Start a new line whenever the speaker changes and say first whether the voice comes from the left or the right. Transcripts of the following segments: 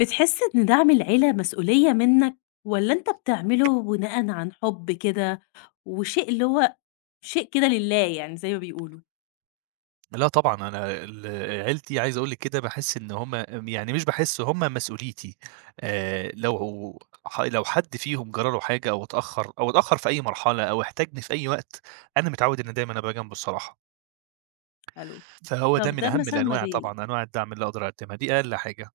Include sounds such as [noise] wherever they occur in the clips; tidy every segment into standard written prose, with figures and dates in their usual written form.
left: بتحس إن دعم العيلة مسؤولية منّك والّا أنت بتعمله بناءً عن حُب كده وشيء اللي هو شيء كده لله يعني زي ما بيقولوا؟
right: لأ طبعًا، أنا عيلتي عايز أقول لِك كده باحس إن هُم يعني مش باحس، هُم مسؤوليتي، آآ لو لو حد فيهم جرى له حاجة أو اتأخّر في أي مرحلة أو احتاجني في أي وقت، أنا متعوّد إن دايمًا أبقى جنبه الصراحة،
left: حلو.
right: فهو ده
left: طَب
right: من
left: ده
right: أهم
left: مثلًا ما
right: الأنواع
left: بي
right: طبعًا، أنواع الدعم اللي أقدر أقدّمها، دي أقل حاجة.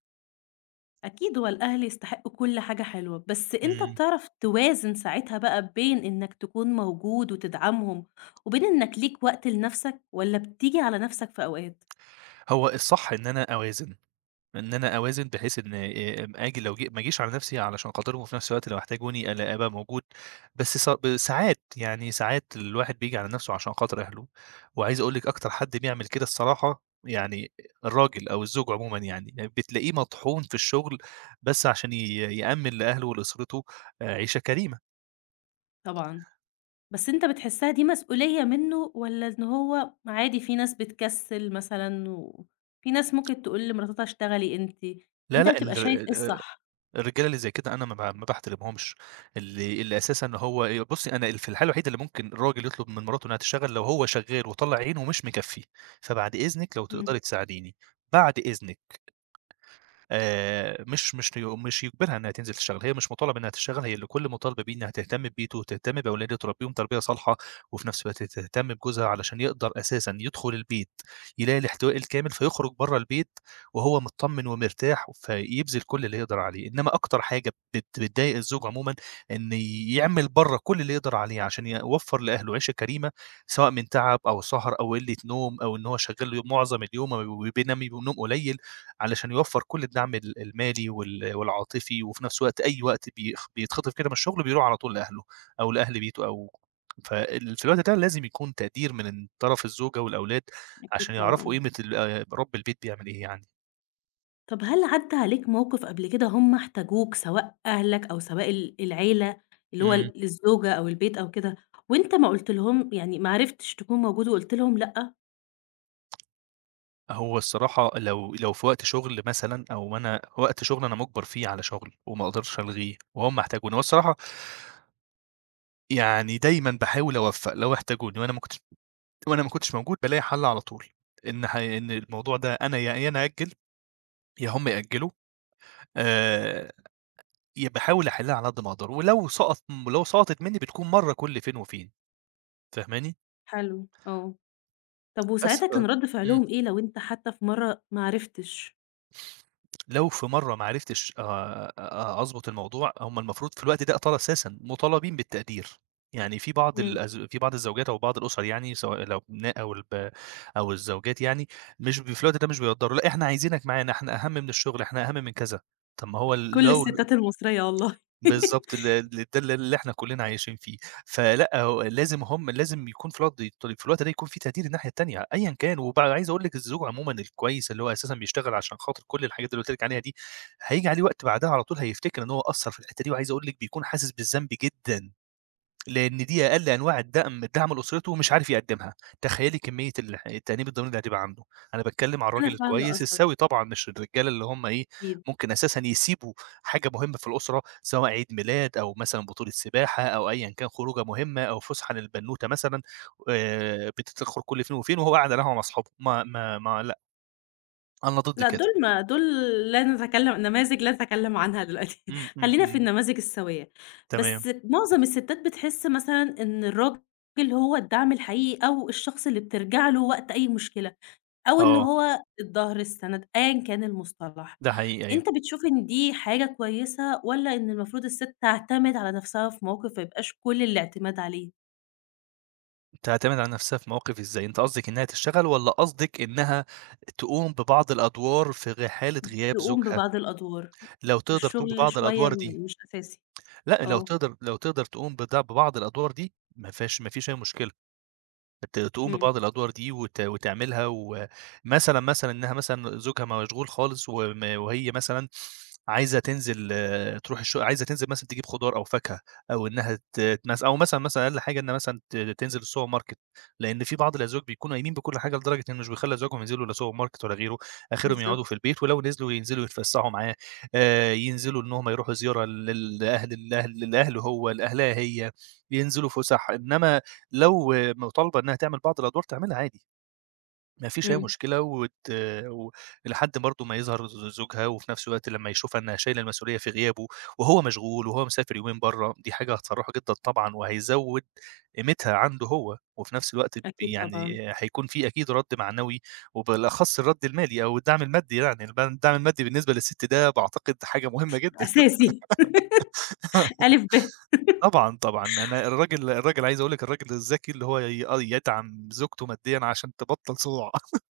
left: أكيد هو الأهل يستحقّوا كل حاجة حلوة، بس أنت
right: إمم.
left: بتعرف توازن ساعتها بقى بين إنّك تكون موجود وتدعمهم وبين إنّك ليك وقت لنَفْسك والّا بتيجي على نَفْسك في أوقات؟
right: هو الصح إن أنا أوازن. بحيث إن آجي لو جي ما أجيش على نَفْسي علشان خاطرهم، وفي نَفْس الوقت لو احتاجوني ألا أبقى موجود، بس ص ب ساعات يعني ساعات الواحد بييجي على نَفْسه عشان خاطر أهله، وعايز أقول لِك أكتر حد بيعمل كده الصراحة، يعني الراجل أو الزوج عمومًا يعني، يعني بتلاقيه مطحون في الشغل بس عشان يأمِّن لأهله ولأسرته عيشة كريمة.
left: طبعًا. بس أنت بتحسّها دي مسؤولية منّه والّا إن هو عادي في ناس بتكسّل مثلًا وفي ناس ممكن تقول لمراتها اشتغلي أنتِ،
right: لا،
left: أنت
right: لأ،
left: بتبقى شايف إيه الصح؟
right: الرجالة اللي زي كده أنا ما باحترمهمش، اللي أساسًا هو إيه. بُصّي، أنا ال في الحالة الوحيدة اللي ممكن الراجل يطلب من مراته إنها تشتغل لو هو شغال وطالع عينه ومش مكفّيه، فبعد إذنِك لو
left: إمم،
right: تقدري تساعديني، بعد إذنِك. مش يجبرها إنها تنزل تشتغل، هي مش مطالبة إنها تشتغل، هي اللي كل مطالبة بيه إنها تهتم ببيته وتهتم بأولاده تربيهم تربية صالحة، وفي نفس الوقت تهتم بجوزها علشان يقدر أساسًا يدخل البيت يلاقي الاحتواء الكامل، فيخرج برّه البيت وهو متطمن ومرتاح، فيبذل كل اللي يقدر عليه، إنما أكتر حاجة بتضايق الزوج عمومًا إن يعمل برّه كل اللي يقدر عليه عشان يوفّر لأهله عيشة كريمة، سواء من تعب أو سهر أو قلة نوم أو إن هو شغال معظم اليوم وبينام قليل. علشان يوفّر كل الدعم المالي والعاطفي، وفي نفس الوقت أي وقت بيتخطف كده من الشغل بيروح على طول لأهله أو لأهل بيته أو في الوقت ده لازم يكون تقدير من طرف الزوجة والأولاد
left: أكيد
right: عشان يعرفوا
left: طبعًا.
right: قيمة ال رَب البيت بيعمل إيه يعني.
left: طَب هل عدّى عليك موقِف قبل كده هم احتاجوك سواء أهلك أو سواء العيلة اللي هو
right: إمم.
left: الزوجة أو البيت أو كده وأنت ما قُلت لهم يعني ما عرفتش تكون موجود وقُلت لهم لأ؟
right: هو الصراحة لو في وقت شغل مثلًا أو أنا وقت شغل أنا مُجبَر فيه على شغل وما أقدرش ألغيه وهُم احتاجوني، هو الصراحة يعني دايمًا باحاول أوفّق. لو احتاجوني وأنا ما كنتش موجود بالاقي حل على طول، إن الموضوع ده أنا يا يا أنا أأجّل يا هُم يأجّلوا، آآ، ي باحاول أحلّها على قد ما أقدر، ولو سقطت منّي بتكون مرّة كل فين وفين، فاهماني؟
left: حلو، آه. طَب
right: بس
left: وساعتها
right: ب
left: كان رَد
right: إمم.
left: فعلهم إيه لو أنت حتى في مرّة ما عرفتش؟
right: لو في مرّة ما عرفتش أ أضبط الموضوع، هم المفروض في الوقت ده أطار أساسًا مطالبين بالتقدير، يعني
left: إمم.
right: في بعض الزوجات أو بعض الأسر، يعني سواء الأبناء أو الزوجات يعني مش ب في الوقت ده مش بيقدّروا، لأ إحنا عايزينك معانا، إحنا أهم من الشغل، إحنا أهم من كذا، طَب ما هو
left: كل
right: لو.
left: الستات المصرية والله.
right: بالضبط، ال
left: [laughs]
right: ال ده ال اللي إحنا كلّنا عايشين فيه، فلأ هو لازم هم لازم يكون في الوقت في الوقت ده يكون في تقدير الناحية التانية أيًا كان، عايز أقول لِك الزوج عمومًا الكويس اللي هو أساسًا بيشتغل عشان خاطر كل الحاجات اللي قُلت لِك عليها دي، هييجي عليه وقت بعدها على طول هيفتكر إن هو قصّر في الحتّة دي، وعايز أقول لِك بيكون حاسس بالذنب جدًا. لإن دي أقل أنواع الدعم لأسرته ومش عارف يقدّمها، تخيّلي كمية التأنيب الضمير اللي هتبقى عنده. أنا باتكلّم على
left: أنا
right: الراجل
left: فاهمة
right: الكويس
left: قصدك
right: السوي طبعًا، مش الرجالة اللي هم إيه.
left: أكيد.
right: ممكن أساسًا يسيبوا حاجة مهمة في الأسرة سواء عيد ميلاد أو مثلًا بطولة سباحة أو أيًا كان خروجة مهمة أو فسحة للبنوتة مثلًا، بتتخرج كل فين وفين وهو قاعد على القهوة مع أصحابه، ما ما ما لأ، أنا ضد
left: لأ
right: كده.
left: دول لا نتكلم نماذج لا نتكلم عنها دلوقتي.
right: إمم،
left: [laughs]
right: إمم،
left: خلّينا في
right: إمم،
left: النماذج السوية.
right: تمام.
left: بس معظم الستات بتحس مثلًا إن الراجل هو الدعم الحقيقي أو الشخص اللي بترجع له وقت أي مشكلة، أو إن
right: آه،
left: هو الضهر، السند، أيًا كان المصطلح.
right: ده حقيقي
left: أنت
right: أيوه.
left: بتشوف إن دي حاجة كويسة والّا إن المفروض الست تعتمد على نفسها في موقف ما يبقاش كل الاعتماد عليه؟
right: تعتمد على نفسها في مواقف إزاي؟ أنت قصدك إنها تشتغل والّا قصدك إنها تقوم ببعض الأدوار في حالة غياب
left: تقوم
right: زوجها؟
left: ببعض الأدوار،
right: لو تقدر تقوم
left: الشغل
right: ببعض
left: شوية
right: الأدوار دي،
left: مش أساسي،
right: لأ، لو
left: آه،
right: تقدر لو تقدر تقوم بد ببعض الأدوار دي ما فيهاش، ما فيش أي مشكلة. تقوم
left: إمم،
right: ببعض الأدوار دي وتعملها، ومثلًا، مثلًا إنها مثلًا زوجها مشغول خالص وهي مثلًا عايزة تنزل آه، تروح الش عايزة تنزل مثلًا تجيب خضار أو فاكهة، أو إنها ت مث أو مثلًا، مثلًا أقل حاجة إنها مثلًا تنزل السوبر ماركت، لإن في بعض الأزواج بيكونوا قايمين بكل حاجة لدرجة إنه مش بيخلّي أزواجهم ينزلوا لا سوبر ماركت ولا غيره، آخرهم يقعدوا
left: بالضبط،
right: في البيت ولو نزلوا ينزلوا يتفسحوا معاه، ينزلوا إن هم يروحوا زيارة لل لأهل الأهل لأهله هو لأهلها هي، ينزلوا فُسح، إنما لو مطالبة إنها تعمل بعض الأدوار تعملها عادي، ما فيش أي
left: إمم،
right: مشكلة وت و لحد برضه ما يظهر زوجها، وفي نفس الوقت لمّا يشوفها إنها شايلة المسؤولية في غيابه، وهو مشغول وهو مسافر يومين برّه، دي حاجة هتفرحه جدًا طبعًا، وهيزود قيمتها عنده هو، وفي نفس الوقت ب
left: أكيد
right: يعني
left: طبعًا،
right: هيكون في أكيد رَد معنوي، وبالأخص الرَد المالي أو الدعم المادي، يعني الدعم المادي بالنسبة للست ده باعتقد حاجة مهمة جدًا.
left: أساسي.
right: [laughs]
left: [laughs] ألِف ب.
right: طبعًا، طبعًا. أنا الراجل، عايز أقول لِك الراجل الذكي اللي هو ي آه، يدعم زوجته ماديًا عشان تبطّل صداع. [laughs]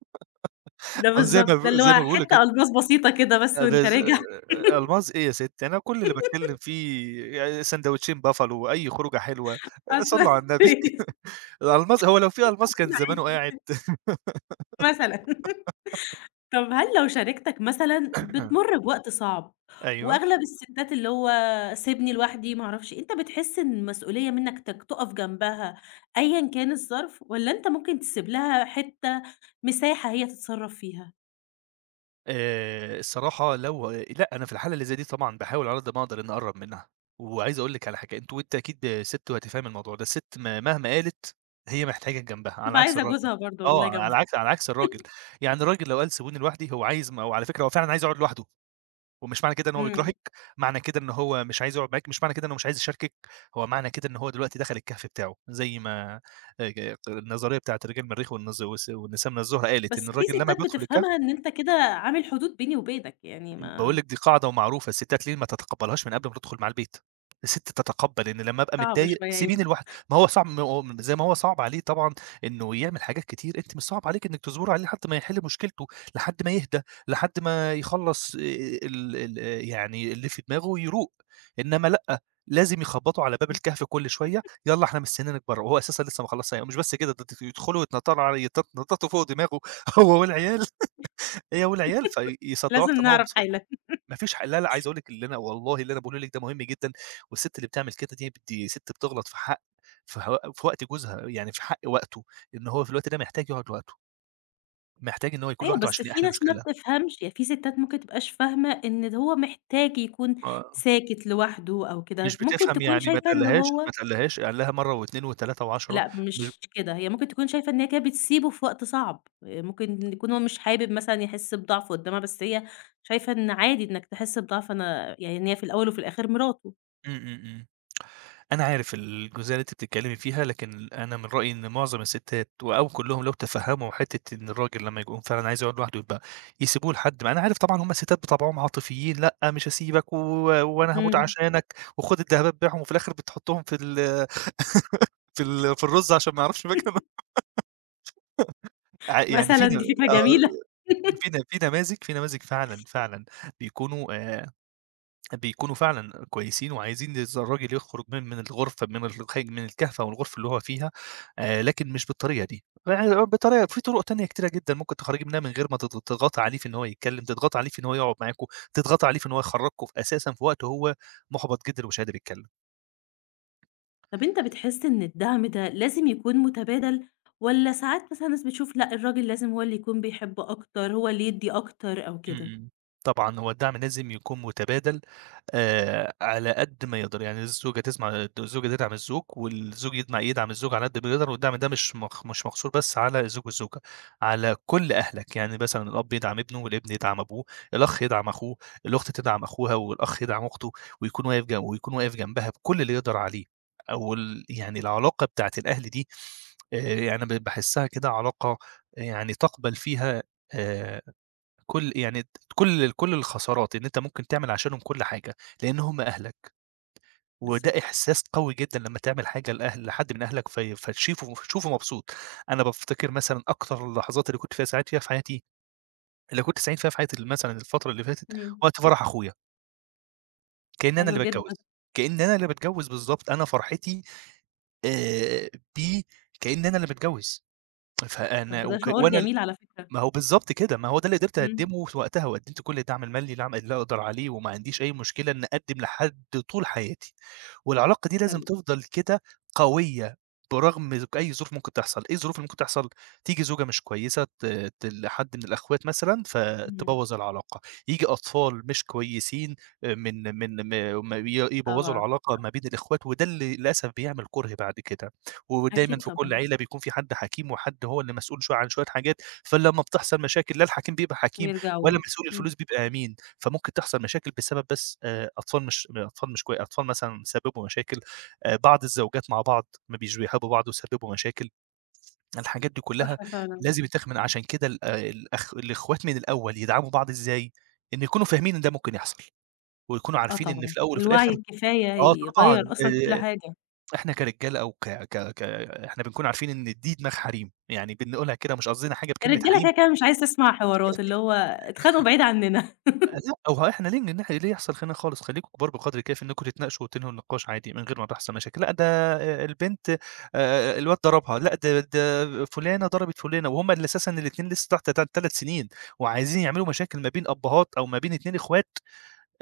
left: ده
right: أو
left: بالضبط، ده اللي
right: زي ما
left: هو
right: بيقولوا
left: حتّة
right: كده،
left: ألماس بسيطة كده بس وأنت
right: ألماظ.
left: راجع. [laughs]
right: ألماظ إيه يا ستّي، أنا كل اللي باتكلّم فيه يعني ساندوتشين buffalo أي خروجة حلوة، صلّوا على
left: أصلًا.
right: النبي.
left: [laughs]
right: [laughs] الألماظ، هو لو في ألماظ كان زمانه
left: عادي
right: قاعد.
left: مثلًا. طب هل لو شريكتك مثلًا
right: [coughs]
left: بتمُر بوقت صعب
right: أيوه.
left: وأغلب الستات اللي هو سيبني لوحدي ما أعرفش إيه، أنت بتحس إن المسؤولية منّك تُقف جنبها أيًا كان الظرف والّا أنت ممكن تسيب لها حتّة مساحة هي تتصرّف فيها؟
right: الصراحة لأ، أنا في الحالة اللي زي دي طبعًا باحاول على قد ما أقدر إنّي أقرّب منها، وعايز أقول لِك على حاجة، أنتِ وأنتِ أكيد سِت وهتفهمي الموضوع ده، السِت مهما قالت هي محتاجاك جنبها، على
left: بتبقى
right: عكس
left: عايزة
right: الراجل.
left: جوزها برضه
right: آه،
left: والله
right: على
left: جنبها.
right: عكس على عكس الراجل،
left: [laughs]
right: يعني الراجل لو قال سيبوني لوحدي، هو عايز ما هو على فكرة هو فعلًا عايز يقعد لوحده، ومش معنى كده إن هو
left: إمم.
right: بيكرهِك، معنى كده إن هو مش عايز يقعد معاكِ، مش معنى كده إنه مش عايز يشاركِك، هو معنى كده إن هو دلوقتي دخل الكهف بتاعه، زي ما النظرية بتاعة رجال المريخ والنز والس والنساء من الزهرة قالت
left: بس
right: إن
left: في
right: الراجل لمّا
left: ستات
right: بيدخل الكهف.
left: بتفهمها إن أنت كده عامل حدود بيني وبينك، يعني
right: باقول
left: ما
right: لِك دي قاعدة ومعروفة، الستات ليه ما تتقبّلهاش من قبل ما تدخل مع البيت، الست تتقبّل إن لمّا أبقى
left: صعب
right: متضايق
left: شوية يمكن.
right: سيبيني لوحدي، ما هو صعب، زي ما هو صعب عليه طبعًا إنه يعمل حاجات كتير، أنتِ مش صعب عليكِ إنِّك تصبري عليه لحد ما يحل مشكلته، لحد ما يهدى، لحد ما يخلّص ال ال يعني اللي في دماغه ويروق، إنما لأ، لازم يخبّطوا على باب الكهف كل شوية، يالّا إحنا مستنيينك برّه، وهو أساسًا لسه ما خلّصش ومش بس كده، ده يدخلوا يتنطّروا على يتنطّطوا فوق دماغه [laughs] هو والعيال هي والعيال، فيصدّعوه
left: لازم
right: أكتر ما هو
left: نعرف
right: مصدّع.
left: حَل.
right: ما فيش ح لا، لأ، عايز أقول لِك اللي أنا والله اللي أنا باقوله لِك ده مهم جدًا، والست اللي بتعمل كده دي ست بتغلط في حق، في وقت جوزها، يعني في حق وقته، إن هو في الوقت ده محتاج يقعد لوحده، محتاج إن هو يكون
left: أيوه،
right: لوحده
left: بس
right: عشان
left: في
right: يحل
left: ناس ما
right: المشكلة.
left: بتفهمش، يعني في ستات ممكن تبقاش فاهمة إن هو محتاج يكون
right: آه،
left: ساكت لوحده أو كده،
right: مش
left: ممكن
right: بتفهم،
left: تكون
right: يعني ما
left: شايفة إن
right: تقلّهاش ما
left: هو
right: تقلّهاش، قال لها مرة و2 و3 و10.
left: لأ،
right: مش
left: مش كده، هي ممكن تكون شايفة إن هي كده بتسيبه في وقت صعب، ممكن يكون هو مش حابب مثلًا يحس بضعف قدّامها، بس هي شايفة إن عادي إنك تحس بضعف أنا يعني إن هي في الأول وفي الآخر مراته.
right: إمم، إمم، إمم. أنا عارف الجزئية اللي أنتِ بتتكلّمي فيها، لكن أنا من رأيي إن معظم الستات أو كلّهم لو تفهّموا حتّة إن الراجل لمّا يكون فعلًا عايز يقعد لوحده يبقى يسيبوه. لحد ما، أنا عارف طبعًا، هُم الستات بطبعهم عاطفيين، لأ مش هاسيبك وأنا هموت
left: إمم،
right: عشانك وخُد الدهبات بيعهم، وفي الآخر بتحطّهم في ال في ال في الرُز عشان ما يعرفش مكانهم. [laughs] يعني في
left: مثلًا
right: ن
left: دي فكرة
right: آه،
left: جميلة.
right: في ن في نماذج في نماذج فعلًا، فعلًا بيكونوا آآ بيكونوا فعلًا كويسين وعايزين الراجل يخرج من الغرفة، من الخ من الكهفة والغرفة اللي هو فيها، لكن مش بالطريقة دي، يعني بطريقة، في طرق تانية كتيرة جدًا ممكن تخرّجي منها من غير ما تضغطي عليه في إن هو يتكلم، تضغطي عليه في إن هو يقعد معاكم، تضغطي عليه في إن هو يخرّجكم، أساسًا في وقت هو مُحبط جدًا ومش قادر يتكلم.
left: طب أنت بتحس إن الدعم ده لازم يكون متبادل، والّا ساعات مثلًا ناس بتشوف لأ، الراجل لازم هو اللي يكون بيحب أكتر، هو اللي يدّي أكتر أو
right: إمم،
left: كده؟
right: إمم. طبعًا هو الدعم لازم يكون متبادل، على قد ما يقدر، يعني الزوجة تدعم الزوج والزوج يدعم الزوج على قد ما يقدر، والدعم ده مش مقصور بس على الزوج والزوجة، على كل أهلك، يعني مثلًا الأب يدعم ابنه، والابن يدعم أبوه، الأخ يدعم أخوه، الأخت تدعم أخوها، والأخ يدعم أخته، ويكون واقف جنبها بكل اللي يقدر عليه، أو يعني العلاقة بتاعة الأهل دي، يعني باحسها كده علاقة يعني تقبل فيها آآ كل يعني كل الخسارات، إن أنت ممكن تعمل عشانهم كل حاجة، لإن هم أهلك، وده
left: بالضبط.
right: إحساس قوي جدًا لمّا تعمل حاجة لحد من أهلك في فتشيفه تشوفه مبسوط. أنا بافتكر مثلًا أكتر اللحظات اللي كنت فيها سعيد فيها في حياتي، اللي كنت سعيد فيها في حياتي مثلًا الفترة اللي فاتت،
left: إمم.
right: وقت فرح أخويا، كإن أنا
left: حلو
right: اللي باتجوّز،
left: جدًا.
right: كإن أنا اللي باتجوّز بالضبط، أنا فرحتي آآ بيه كإن أنا اللي متجوّز،
left: طب
right: فأنا
left: ده
right: وك
left: شعور [unintelligible]
right: وأنا،
left: جميل على فكرة.
right: ما هو بالضبط كده، ما هو ده اللي قدرت
left: إمم،
right: أقدّمه في وقتها، وقدّمت كل الدعم المالي اللي اللي أقدر عليه، وما عنديش أي مشكلة إني أقدّم لحد طول حياتي. والعلاقة دي لازم
left: حلو.
right: تفضل كده قوية برغم أي ظروف ممكن تحصل. إيه الظروف اللي ممكن تحصل؟ تيجي زوجة مش كويسة ت ت لحد من الأخوات مثلًا
left: إمم.
right: فتبوّظ العلاقة. ييجي أطفال مش كويسين من من م م ي يبوّظوا
left: طبعًا،
right: العلاقة ما بين الإخوات، وده اللي للأسف بيعمل كُره بعد كده. ودايمًا
left: أكيد
right: في كل
left: طبعًا،
right: عيلة بيكون في حد حكيم وحد هو اللي مسؤول شوية عن شوية حاجات. فلمّا بتحصل مشاكل لا الحكيم بيبقى حكيم
left: بيرجعوا
right: ولا
left: له.
right: مسؤول
left: إمم،
right: الفلوس بيبقى أمين. فممكن تحصل مشاكل بسبب بس أطفال مش أطفال مش كوي أطفال مثلًا سبّبوا مشاكل. بعض الزوجات مع بعض ما بقوش بيحبّوا بعض وسبّبوا مشاكل. الحاجات دي كلّها
left: صح فعلًا.
right: لازم يتاخد من عشان كده، ال آه، الأخ الإخوات من الأول يدعموا بعض إزاي؟ إن يكونوا فاهمين إن ده ممكن يحصل، ويكونوا
left: آه
right: عارفين إن
left: طبعًا،
right: في الأول وفي
left: الوعي
right: الآخر.
left: الكفاية
right: آه طبعًا.
left: يغيّر أصلًا كل حاجة.
right: إحنا كرجالة أو ك ك ك إحنا بنكون عارفين إن دي دماغ حريم، يعني بنقولها كده مش قصدنا حاجة بكلمة
left: الرجالة
right: حريم.
left: كده، كده مش عايزة تسمع حوارات، اللي هو اتخانقوا بعيد عننا. [laughs]
right: لأ، هو إحنا ليه يحصل خِناق خالص؟ خلّيكم كبار بقدْر الكافي إنّكم تتناقشوا وتنهوا النقاش عادي من غير ما تحصل مشاكل. لأ، ده البنت الواد ضربها، لأ، ده فلانة ضربت فلانة، وهُم اللي أساسًا الاتنين لسه تحت 3 سنين وعايزين يعملوا مشاكل ما بين أبّهات أو ما بين 2 إخوات.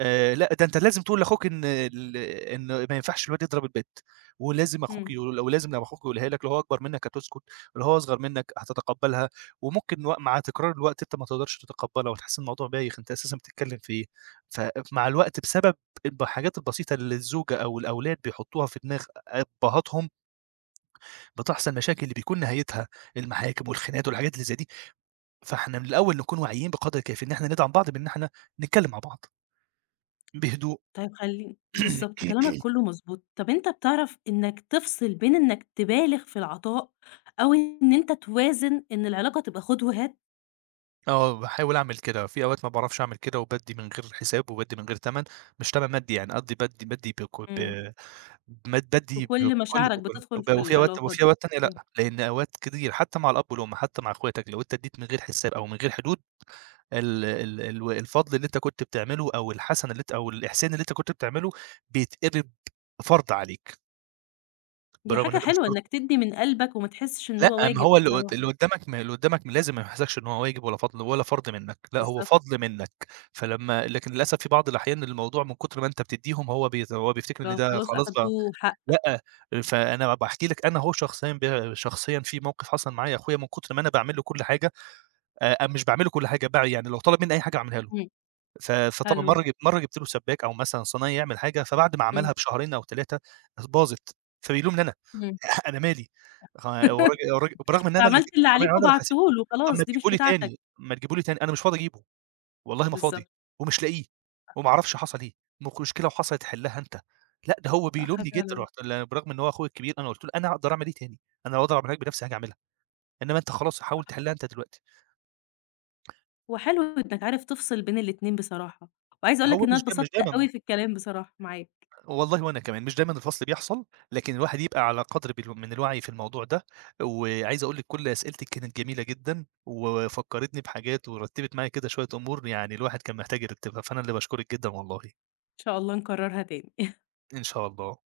right: لأ، ده أنت لازم تقول لأخوك إن ما ينفعش الواد يضرب البت،
left: إمم.
right: ولازم لمّا أخوك يقولها لك لو هو أكبر منك هتسكت، ولو هو أصغر منك هتتقبّلها. وممكن مع تكرار الوقت أنت ما تقدرش تتقبّلها وتحس إن الموضوع بايخ، أنت أساسًا بتتكلّم في إيه؟ فمع الوقت بسبب الحاجات البسيطة اللي الزوجة أو الأولاد بيحطّوها في دماغ أبّهاتهم، بتحصل مشاكل اللي بيكون نهايتها المحاكم والخناقات والحاجات اللي زي دي. فإحنا من الأول نكون واعيين بقدر الكافي إن إحنا ندعم بعض بإن إحنا نتكلّم مع بعض بهدوء.
left: طيب خلّي بالضبط،
right: [clears throat]
left: كلامك كلّه مضبوط. طب أنت بتعرف إنّك تفصل بين إنّك تبالغ في العطاء أو إن أنت توازن إن العلاقة تبقى خُد وهات.
right: آه، باحاول أعمل كده. في أوقات ما باعرفش أعمل كده وبادّي من غير حساب وبادّي من غير تَمَن، مش تَمَن مادي، يعني قصدي بادّي بادّي بك ب
left: إمم.
right: ماد
left: في
right: بادّي ب
left: كل
right: بكل
left: مشاعرك
right: بكل
left: بتدخُل
right: وب
left: في
right: وفي أوقات
left: العلاقة دي؟
right: تانية،
left: إمم.
right: لأ، لإن أوقات كتير حتى مع الأب والأم، حتى مع إخواتك، لو أنت ادّيت من غير حساب أو من غير حدود ال ال الو الفضل اللي أنت كنت بتعمله أو الحسنة اللي أنت أو الإحسان اللي أنت كنت بتعمله بيتقلب فرض عليك،
left: دي
right: بالرغم
left: حاجة
right: إن ده مش
left: حلوة
right: فرض.
left: إنّك تدّي من قلبك وما تحسّش إن هو
right: لأ، ما
left: واجب
right: هو
left: بصراحة،
right: اللي قدّامك، ما اللي قدّامك لازم ما يحسكش إن هو واجب ولا فضل ولا فرض منّك، لأ هو
left: بالضبط.
right: فضل منّك. لكن للأسف في بعض الأحيان الموضوع من كتر ما أنت بتدّيهم، هو بيت هو بيفتكر
left: ده
right: إن ده
left: خلاص
right: خلاص بقى.
left: أخدوه حق.
right: لأ، فأنا باحكي لك. أنا أهو شخصيًا، ب شخصيًا في موقف حصل معايا أخويا من كتر ما أنا باعمل له كل حاجة، مش باعمل له كل حاجة بقى يعني، لو طلب منّي أي حاجة أعملها له.
left: إمم.
right: فطبعًا
left: حلو.
right: مرّة جبت له سباك أو مثلًا صنايعي يعمل حاجة، فبعد ما
left: إمم.
right: عملها بشهرين أو 3 باظت، فبيلومني أنا.
left: إمم.
right: [laughs] أنا مالي. خ والراج
left: [laughs]
right: والراج برغم إن أنا اللي
left: عملت
right: جِبت
left: اللي
right: الصنايعي
left: عليك
right: وأنا اللي
left: وبعته
right: حاسبه.
left: له
right: طَب ما
left: خلاص، دي مش
right: تجيبه لي
left: بتاعتك.
right: تاني، ما تجيبه لي تاني، أنا مش فاضي أجيبه، والله ما فاضي،
left: بالضبط.
right: ومش لاقيه، وما أعرفش حصل إيه، مشكلة وحصلت حلّها أنت. لأ، ده هو
left: صح
right: بيلومني جدًا،
left: فعلًا.
right: رُحت ل برغم إن هو أخويا الكبير. أنا قُلت له: "أنا أقدر أعمل إيه تاني؟ أنا لو أقدر أعملها لك بنفسي هاجي أعملها، إنما أنت خلاص حاول تحلّها أنت دلوقتي."
left: هو حلو إنك عارف تفصل بين الاتنين بصراحة، وعايزة أقول لك
right: هو
left: إن أنا
right: مش جا مش
left: اتبسطت
right: دايمًا،
left: أوي في الكلام بصراحة معاك،
right: والله وأنا كمان، مش دايمًا الفصل بيحصل، لكن الواحد يبقى على قدر بال من الوعي في الموضوع ده. وعايز أقول لِك كل أسئلتِك كانت جميلة جدًا، وفكّرتني بحاجات ورتّبت معايا كده شوية أمور، يعني الواحد كان محتاج يرتّبها، فأنا اللي باشكرِك جدًا والله.
left: إن شاء الله نكررها تاني.
right: إن شاء الله.